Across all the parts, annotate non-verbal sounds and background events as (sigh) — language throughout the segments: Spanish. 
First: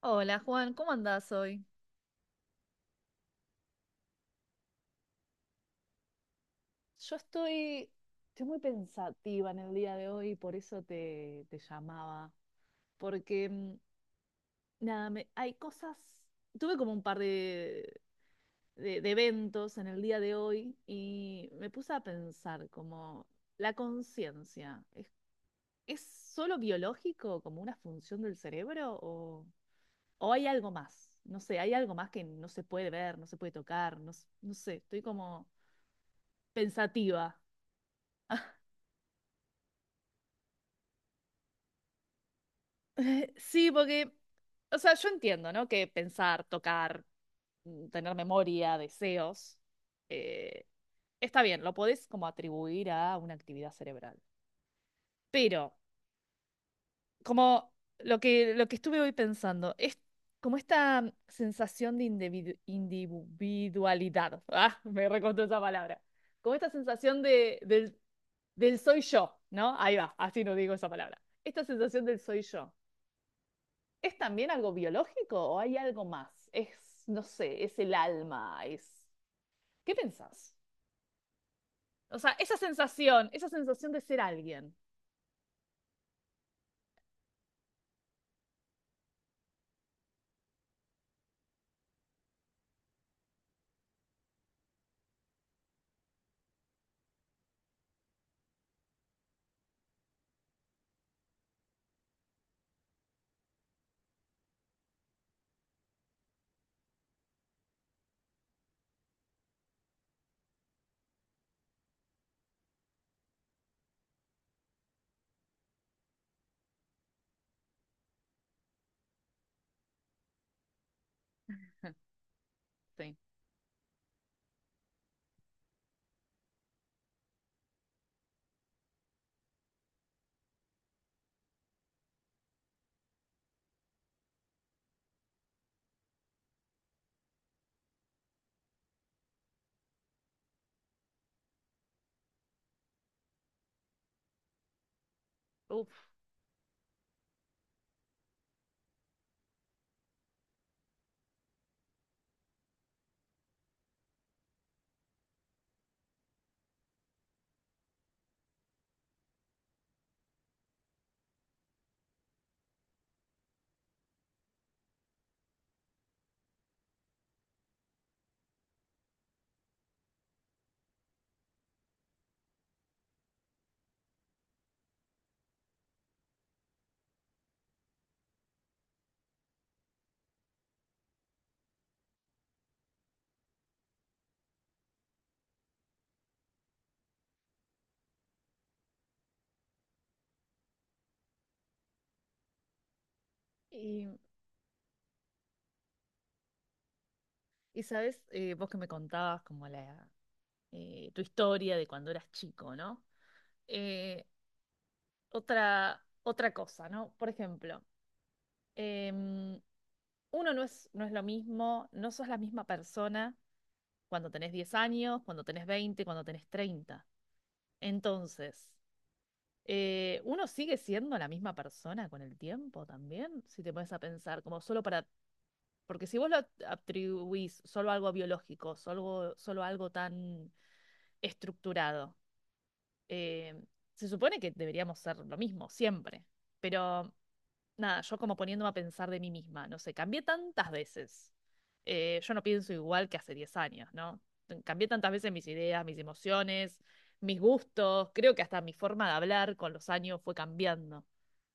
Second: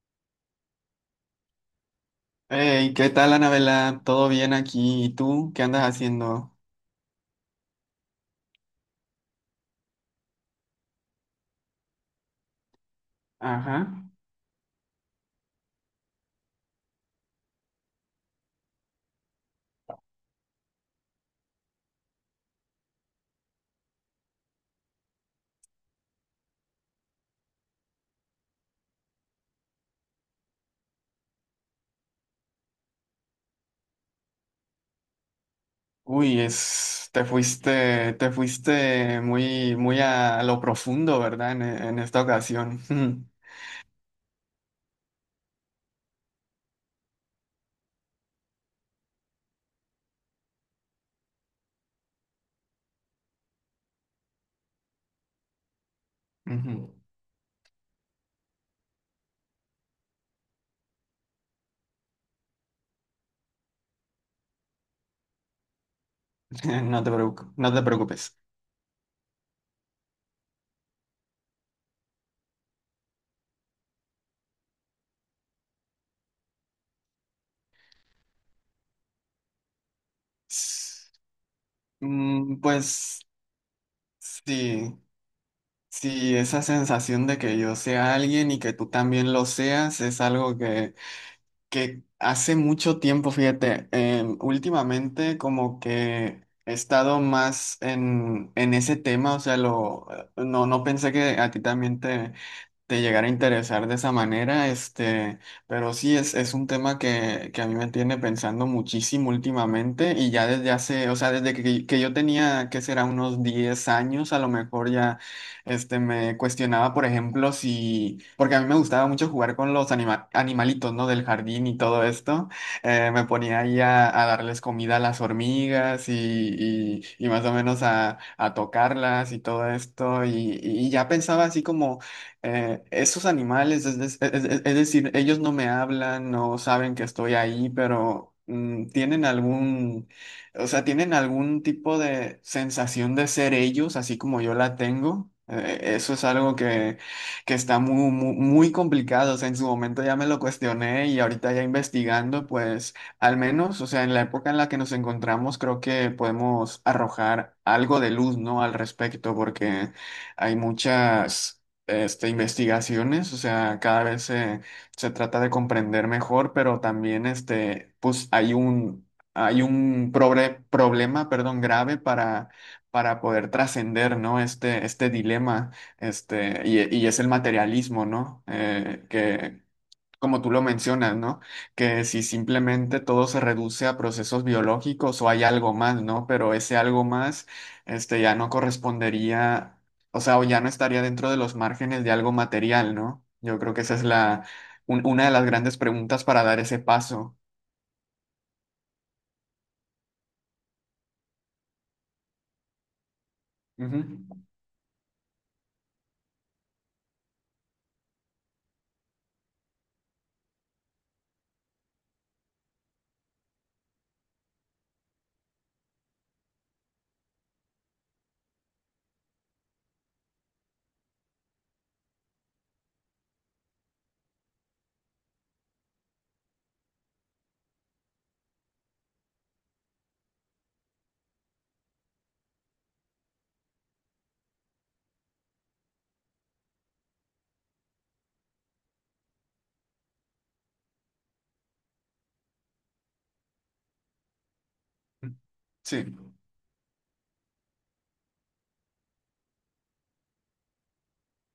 Hola Juan, ¿cómo andás hoy? Hey, ¿qué tal, Anabela? ¿Todo bien aquí? ¿Y tú? ¿Qué andas haciendo? Yo estoy, estoy muy pensativa en el día de hoy, y por eso te llamaba. Porque, Ajá. nada, hay cosas. Tuve como un par de, de eventos en el día de hoy y me puse a pensar como la conciencia, ¿ es solo biológico, como una función del cerebro o hay algo más? No sé, hay algo más que no se puede ver, no se puede tocar, no, no sé, estoy como Uy, es, pensativa. Te (laughs) fuiste muy, muy a lo profundo, ¿verdad? En esta ocasión. Eh, (laughs) Sí, porque, o sea, yo entiendo, ¿no? Que pensar, tocar, tener memoria, deseos, eh, está bien, lo podés como atribuir a una actividad cerebral. Pero, Ujú. como lo que estuve hoy pensando, es como esta sensación de individualidad. (laughs) Ah, me recostó esa palabra. Como esta (laughs) sensación no te del, preocupes. del soy yo, ¿no? Ahí va, así no digo esa palabra. Esta sensación del soy yo. ¿Es también algo biológico o hay algo más? Es, no sé, es el alma, es... ¿Qué pensás? S- O sea, Pues esa sensación de ser alguien. sí, sí, esa sensación de que yo sea alguien y que tú también lo seas es algo que hace mucho tiempo, fíjate, últimamente como que he estado más en ese tema, o sea, lo, no, no pensé que a ti también te llegara a interesar de esa manera, este, pero sí es un tema que a mí me tiene pensando muchísimo últimamente y ya desde hace, o sea, desde que yo tenía, ¿que será? Unos 10 años, a lo mejor ya, este, me cuestionaba, por ejemplo, si, porque a mí me gustaba mucho jugar con los animalitos, ¿no? Del jardín y todo esto, Sí. me ponía ahí a darles comida a las hormigas y más o menos a tocarlas y todo esto y ya pensaba así como esos animales, es, es decir, ellos no me hablan, no saben que estoy ahí, pero tienen algún, o sea, tienen algún tipo de sensación de ser ellos, así como yo la tengo. Uf. Eso es algo que está muy, muy, muy complicado. O sea, en su momento ya me lo cuestioné y ahorita ya investigando, pues al menos, o sea, en la época en la que nos encontramos, creo que podemos arrojar algo de luz, ¿no? Al respecto, porque hay muchas este, investigaciones, o sea, cada vez se, se trata de comprender mejor, pero también este, pues hay un problema, perdón, grave para poder trascender, ¿no? Este dilema, este, y es el materialismo, ¿no? Que, como tú lo mencionas, ¿no? Que si simplemente todo se reduce a procesos biológicos o hay algo más, ¿no? Pero ese algo más, este, ya no correspondería, o sea, o ya no estaría dentro de los márgenes de algo material, ¿no? Yo creo que esa es Y, la, una de las grandes preguntas para dar ese paso. y sabes, vos que me contabas como la, tu historia de cuando eras chico, ¿no? Eh, Ujú. otra, otra cosa, ¿no? Por ejemplo, em, uno no no es lo mismo, no sos la misma persona cuando tenés 10 años, cuando tenés 20, cuando tenés 30. Entonces, uno sigue siendo la misma persona con el tiempo también, si te pones a pensar, como solo para, porque si vos lo atribuís solo a algo biológico, solo, solo a algo tan estructurado, eh, se supone que deberíamos ser lo mismo siempre, pero nada, yo como poniéndome a pensar de mí misma, no sé, cambié tantas veces. Yo no pienso igual que hace 10 años, ¿no? Cambié tantas veces mis ideas, mis Sí. emociones, mis gustos, creo que hasta mi forma de hablar con los años fue cambiando.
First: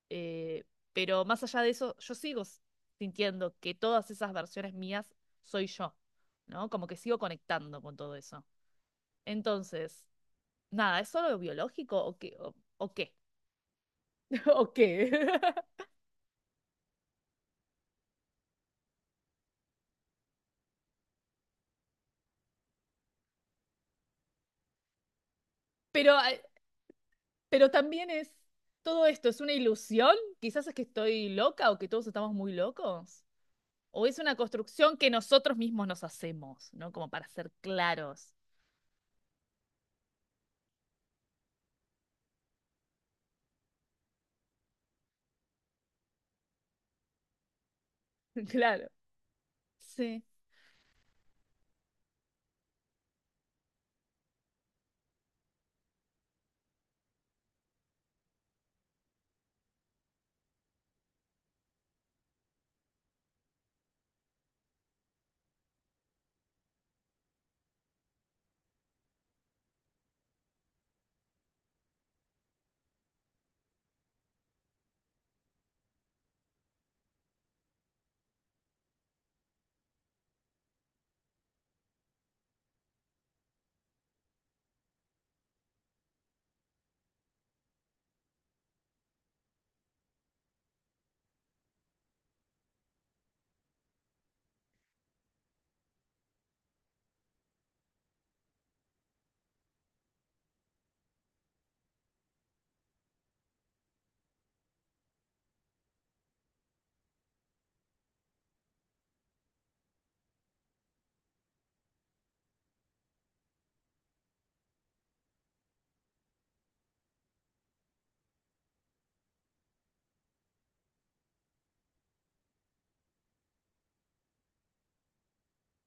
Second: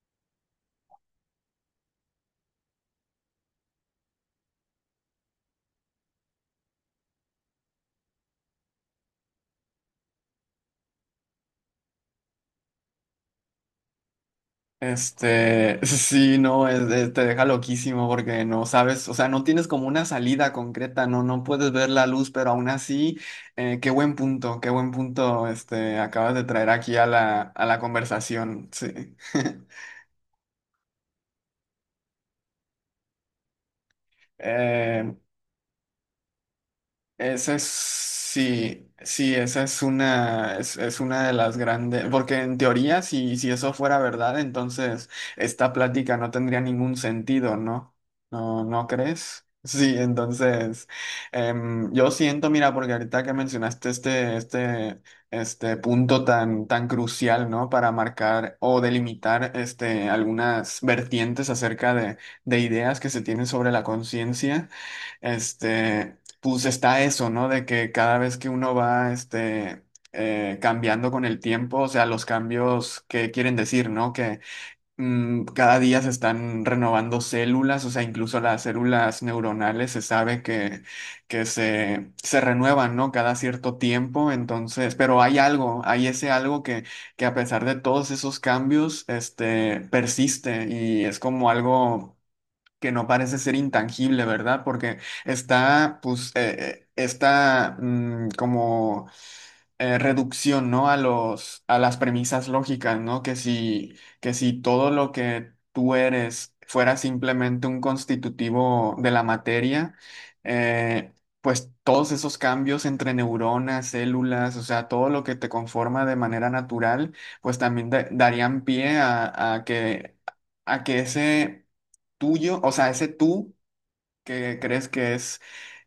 Eh, pero más allá de eso, yo sigo sintiendo que todas esas versiones mías soy yo, ¿no? Como que sigo conectando con todo eso. Entonces, nada, ¿es solo biológico o qué? O qué? (laughs) ¿O qué? Este, (laughs) (laughs) sí, no, te deja loquísimo porque no sabes, o sea, no tienes como una salida concreta, no, no puedes ver la luz, pero aún así, qué buen punto, este, Pero acabas eh, de traer aquí a Pero la también es, conversación, todo sí. esto es una (laughs) ilusión, quizás es que estoy loca o que todos estamos muy locos, o es una construcción que Eh, nosotros mismos nos hacemos, ¿no? Como para ser Esa es, claros. sí, sí, esa es una de las grandes, porque en teoría, si, si eso fuera verdad, entonces esta plática no tendría ningún sentido, ¿no? (laughs) ¿No, Claro. no crees? (laughs) Sí, Sí, entonces, yo siento, mira, porque ahorita que mencionaste este, este, este punto tan, tan crucial, ¿no? Para marcar o delimitar, este, algunas vertientes acerca de ideas que se tienen sobre la conciencia. Este, pues está eso, ¿no? De que cada vez que uno va, este, cambiando con el tiempo, o sea, los cambios que quieren decir, ¿no? Que cada día se están renovando células, o sea, incluso las células neuronales se sabe que se renuevan, ¿no? Cada cierto tiempo, entonces, pero hay algo, hay ese algo que a pesar de todos esos cambios, este, persiste y es como algo que no parece ser intangible, ¿verdad? Porque está, pues, está como reducción, ¿no? A los, a las premisas lógicas, ¿no? Que si todo lo que tú eres fuera simplemente un constitutivo de la materia, eh, pues todos esos cambios entre neuronas, células, o sea, todo lo que te conforma de manera natural, pues también darían pie a que ese tuyo, o sea, ese tú que crees que es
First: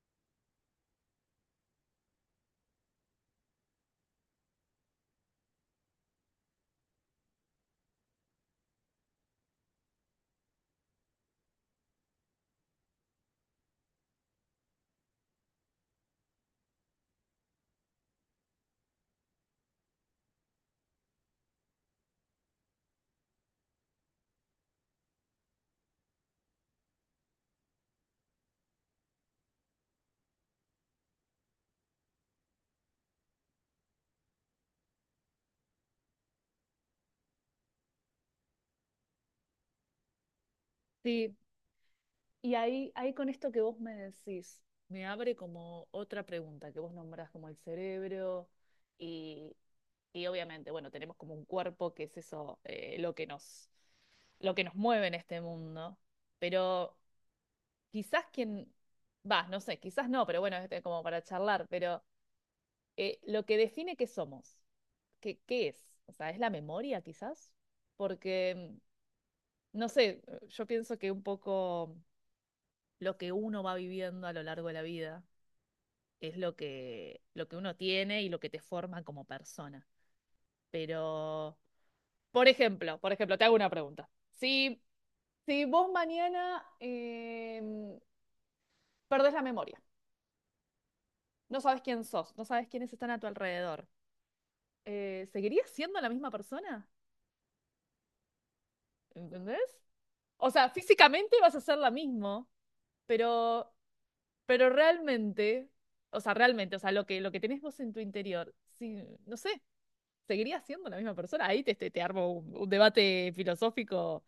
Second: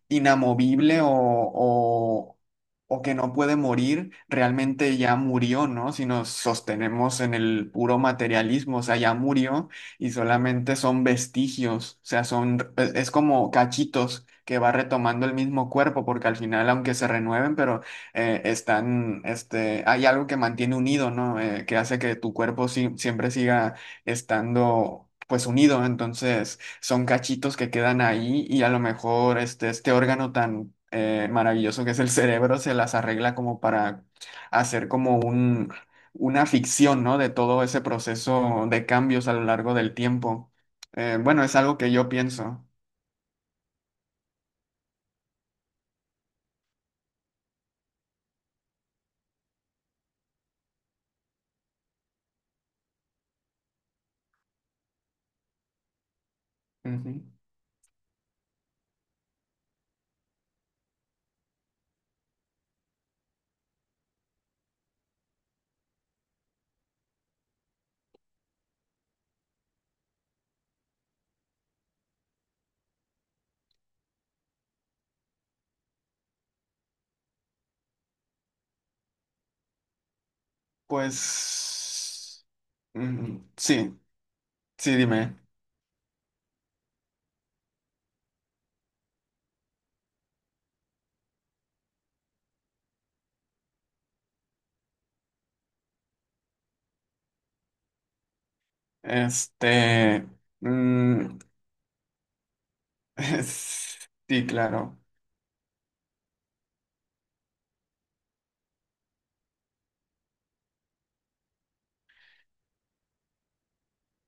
inamovible o que no puede morir, realmente ya murió, ¿no? Si nos sostenemos en el puro materialismo, o sea, ya murió y solamente son vestigios, o sea, son, es como cachitos que va retomando el mismo cuerpo, porque al final, aunque se renueven, pero están, este, hay algo que mantiene unido, ¿no? Que hace que tu cuerpo siempre siga estando, pues, unido, entonces son cachitos que quedan ahí y a lo mejor este, este órgano tan maravilloso que es el cerebro se las arregla como para hacer como un, una ficción, ¿no? De todo ese proceso de cambios a lo largo del tiempo. Sí. Bueno, es algo que yo Y pienso. ahí, ahí con esto que vos me decís, me abre como otra pregunta que vos nombrás como el cerebro y, y obviamente, bueno, tenemos como un cuerpo que es eso, lo que nos mueve en este mundo, pero Ujú. quizás quien, va, no sé, quizás no, pero bueno, este, como para charlar, pero lo que define qué somos, qué, qué es, o sea, es la memoria quizás, porque, no sé, yo pienso que un poco lo que uno va viviendo a lo largo de la vida es lo que uno tiene y lo que te forma como persona. Pero, Pues por ejemplo, te hago una sí, pregunta. Si, sí, dime. si vos mañana perdés la memoria, no sabes quién sos, no sabes quiénes están a tu alrededor, ¿seguirías siendo la misma persona? ¿Entendés? Este, O sea, físicamente mm, vas a ser la misma, (laughs) pero, sí, pero claro, realmente, o sea, lo que tenés vos en tu interior, sí, no sé, ¿seguirías siendo la misma persona? Ahí te, te, te armo un debate filosófico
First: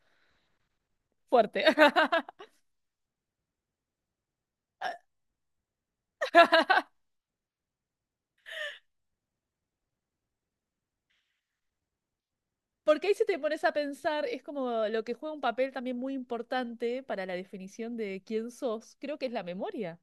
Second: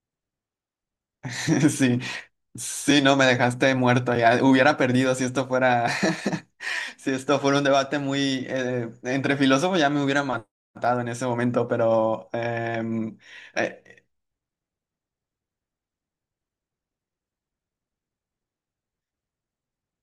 fuerte. (laughs) sí. (laughs) Sí, no, me dejaste muerto ya. Hubiera perdido si esto fuera, (laughs) si esto fuera un debate muy entre filósofos ya me hubiera matado en ese momento, pero Porque ahí si te pones a eh, pensar, es como lo que juega un papel también muy importante para la definición de quién sos, creo que es la memoria.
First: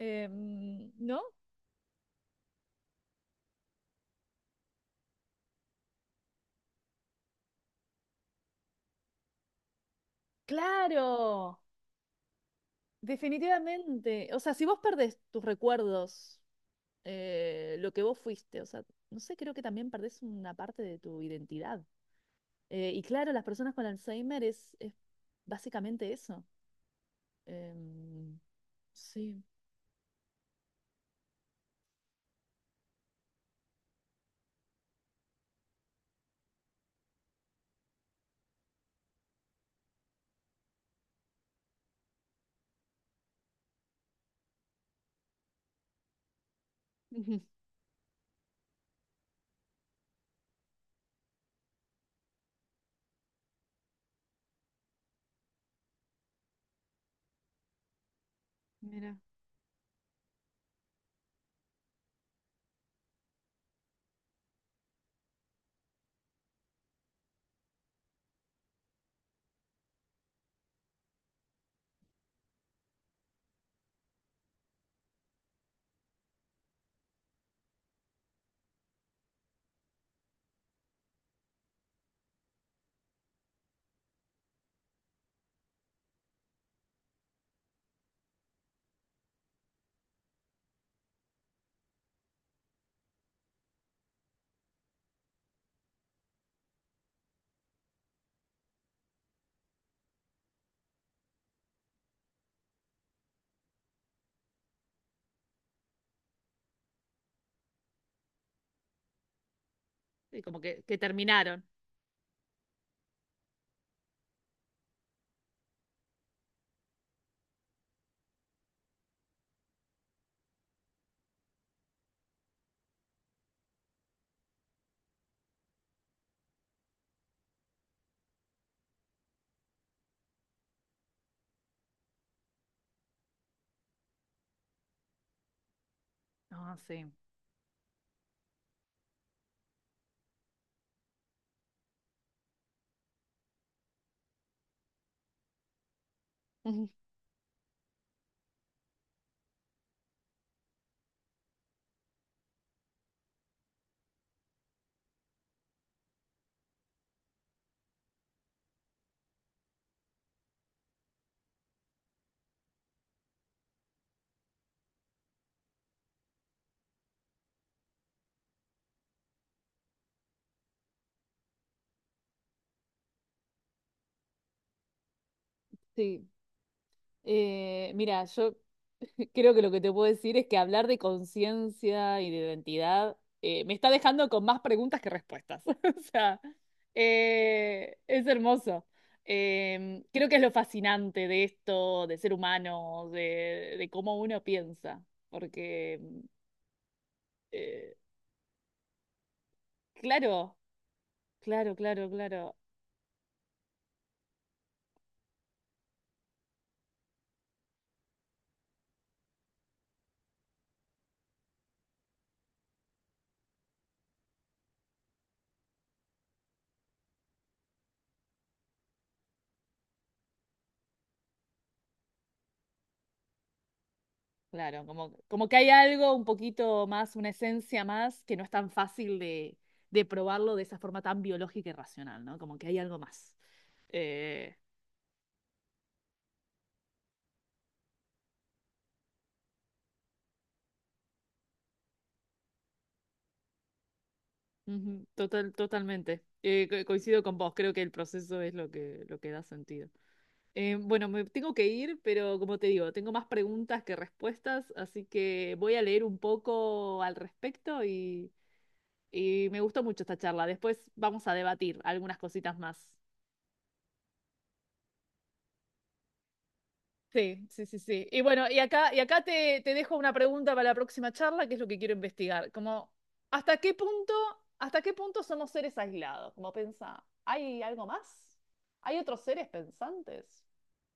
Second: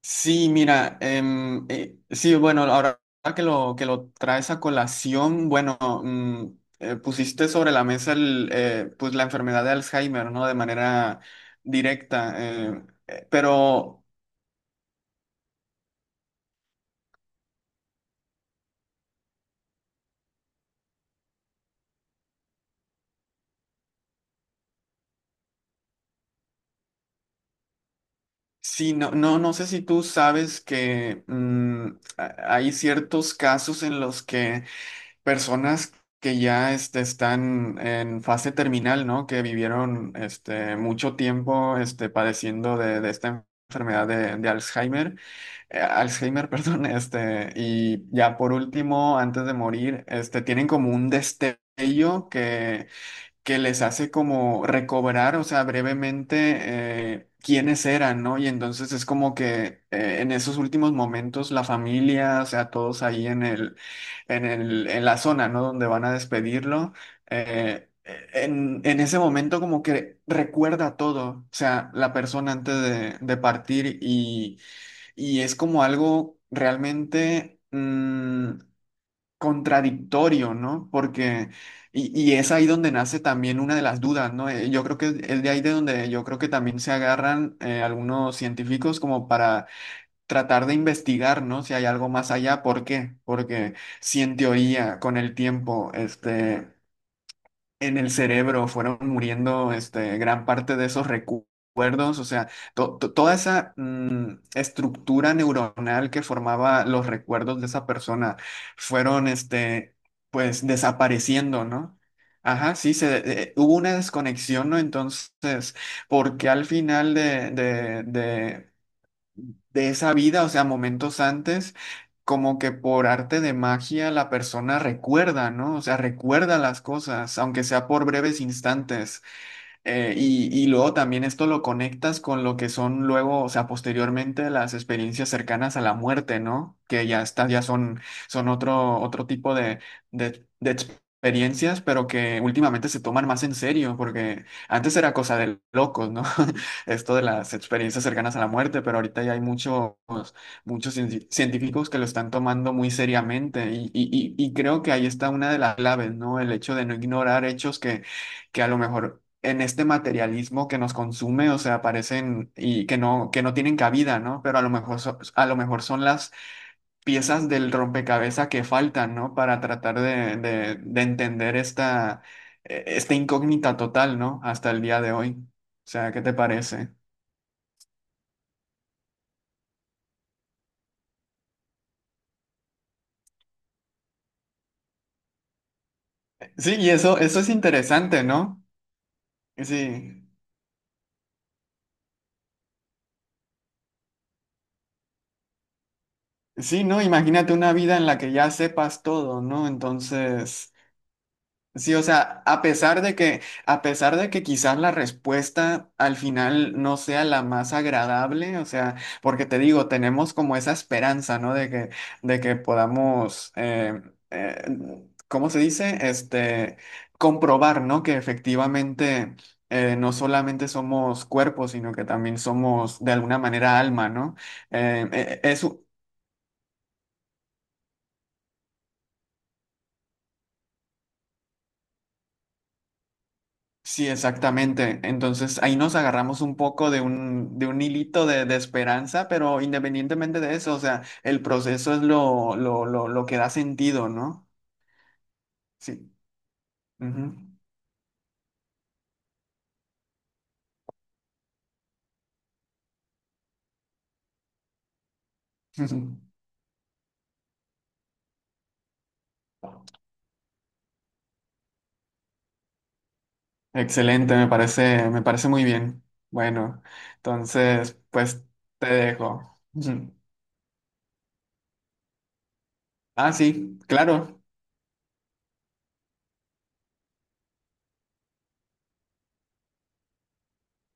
sí, mira, ¿no? em, sí, bueno, ahora que lo traes a colación, bueno, pusiste sobre la mesa el, pues la enfermedad de Alzheimer, ¿no? De manera Claro. directa, pero Definitivamente. O sea, si vos perdés tus recuerdos, lo que vos fuiste, o sea, no sé, creo que también perdés una parte de tu identidad. Y claro, las personas con Alzheimer es básicamente eso. Em, sí, no, no, sí. no sé si tú sabes que hay ciertos casos en los que personas que ya este, están en fase terminal, ¿no? Que vivieron este, mucho tiempo este, padeciendo de esta enfermedad de Alzheimer, Alzheimer, (laughs) perdón, Ujú. este, y ya por último, antes de morir, este, tienen como un destello que les hace como recobrar, o sea, brevemente quiénes eran, ¿no? Y entonces es Mira, como que en esos últimos momentos la familia, o sea, todos ahí en el, en el, en la zona, ¿no? Donde van a despedirlo, eh, en ese momento como que recuerda todo, o sea, la persona antes de partir y es como algo realmente... mm, contradictorio, ¿no? Porque, y es ahí donde nace también una de las dudas, ¿no? Yo creo que es de ahí de donde yo creo que también se agarran algunos científicos como para tratar de investigar, ¿no? Si hay algo más allá, ¿por qué? Porque si en teoría con el tiempo, este, en el cerebro fueron muriendo este, gran parte de esos recuerdos, o sea, toda esa estructura neuronal que formaba los recuerdos de esa persona fueron, este, sí, como pues, que terminaron. desapareciendo, ¿no? Ajá, sí, se, hubo una desconexión, ¿no? Entonces, porque al final de, de esa vida, o sea, momentos antes, como que por arte de magia la persona recuerda, ¿no? O sea, recuerda las cosas, aunque sea por breves instantes. Y luego también esto lo conectas con lo que son luego, o sea, posteriormente las experiencias cercanas a la muerte, No, ¿no? Que sí. ya está, ya son, son otro, otro tipo de experiencias, pero que últimamente se toman más en serio, porque antes era cosa de locos, ¿no? (laughs) Ujú. Esto de las experiencias cercanas a la muerte, pero ahorita ya hay muchos, muchos científicos que lo están tomando muy seriamente y, y creo que ahí está una de las claves, ¿no? El hecho de no ignorar hechos que a lo mejor en este materialismo que nos consume, o sea, aparecen y que no tienen cabida, ¿no? Pero a lo mejor, a lo mejor son las piezas del rompecabezas que faltan, ¿no? Para tratar de entender esta, esta incógnita total, ¿no? Hasta el día de hoy. O sea, ¿qué Sí. te parece? Mira, yo (laughs) creo que lo que te puedo decir es que hablar de conciencia y de identidad me está dejando con más preguntas que respuestas. (laughs) O sea, Sí, y eso es interesante, es ¿no? hermoso. Sí. Creo que es lo fascinante de esto, de ser humano, de cómo uno piensa. Porque, Sí, ¿no? Imagínate una eh, vida en la que ya sepas todo, ¿no? claro, Entonces, claro, sí, o claro, sea, claro. a pesar de que, a pesar de que quizás la respuesta al final no sea la más agradable, o sea, porque te digo, tenemos como esa esperanza, ¿no? De que podamos, eh, ¿cómo se dice? Este, comprobar, ¿no? Que efectivamente no solamente somos cuerpos, sino que también somos de alguna manera alma, ¿no? Claro, como, como que Es, hay algo un poquito más, una esencia más, que no es tan fácil de probarlo de esa forma tan biológica y racional, ¿no? Como que hay algo más. sí, Eh, exactamente. Entonces ahí nos agarramos un poco de un hilito de esperanza, pero independientemente de eso, o sea, el proceso es lo que da sentido, ¿no? ujú, total, Sí. totalmente. Coincido Ujú. con vos, creo que el proceso es lo que da sentido. Bueno, me tengo que ir, pero como te digo, tengo más preguntas que respuestas, así que voy a leer un (laughs) poco al respecto y me gustó mucho esta charla. Después vamos a debatir algunas cositas más. Excelente, me parece muy bien. Bueno, Sí, sí, sí, entonces, sí. Y pues bueno, te y acá dejo. te, te (laughs) dejo Ujú. una pregunta para la próxima charla, que es lo que quiero investigar. Como, Ah, ¿hasta qué sí, punto, claro. hasta qué punto somos seres aislados? Como pensa, ¿hay algo más? ¿Hay otros seres pensantes?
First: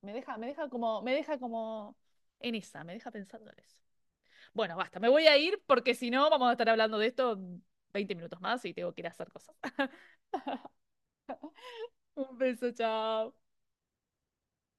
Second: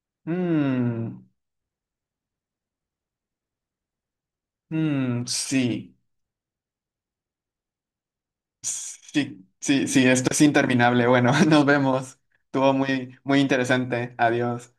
Me Mm, deja como en esa, me deja pensando en eso. Bueno, basta, me voy a ir porque sí. si no vamos a estar hablando de esto 20 minutos más y tengo que ir a hacer Sí, cosas. sí, (laughs) sí, esto es interminable. Bueno, (laughs) nos vemos. Un beso, Estuvo muy, chao. muy interesante. Adiós.